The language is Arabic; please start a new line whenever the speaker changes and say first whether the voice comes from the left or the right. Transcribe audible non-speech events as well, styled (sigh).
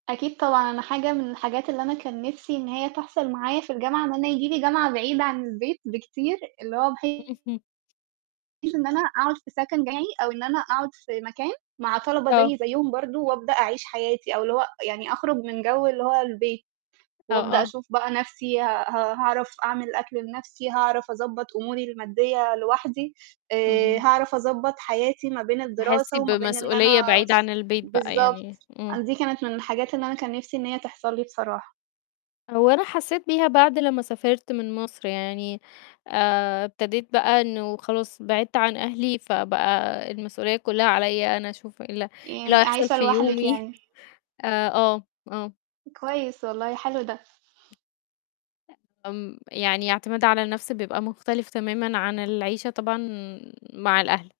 right: أكيد طبعًا، أنا حاجة من الحاجات اللي أنا كان نفسي إن هي تحصل معايا في الجامعة، إن أنا ييجي لي جامعة بعيدة عن البيت بكتير، اللي هو بحيث
left: اهم.
right: إن أنا أقعُد في سَكَن جامعي، أو إن أنا أقعُد في مكان مع طَلَبة
left: آه.
right: زيي زيُّهم برضه، وأبدأ أعيش حياتي أو اللي هو يعني أخرُج من جَوّ اللي هو البيت،
left: آه،
right: وأبدأ
left: آه.
right: أشوف بقى نفسي ها ها هاعرف أعمِل أكل لنَفْسي، هاعرف أضبّط أموري المادية لوحدي، آآ،
left: اهم.
right: هاعرف أضبّط حياتي ما بين
left: تحسي
right: الدراسة وما بين إن
left: بمسؤولية
right: أنا
left: بعيدة عن البيت بقى
right: بالضبط،
left: يعني، امم.
right: أن دي كانت من الحاجات اللي أنا كان نفسي إن هي تحصل لي بصراحة.
left: هو أنا حسيت بيها بعد لمّا سافِرت من مصر يعني، آآ، ابتديت بقى إنه خلاص بعِدت عن أهلي، فبقى المسؤولية كلّها عليَّ أنا أشوف إيه ال إيه اللي
right: يعني
left: هيحصل
right: عايشة
left: في
right: لوحدِك
left: يومي
right: يعني.
left: (chuckles) آآ، آه، آه.
right: كويس والله، حلو ده.
left: آمم، يعني اعتماد على النَفْس بيبقى مختلف تمامًا عن العيشة طبعًا مع الأهل.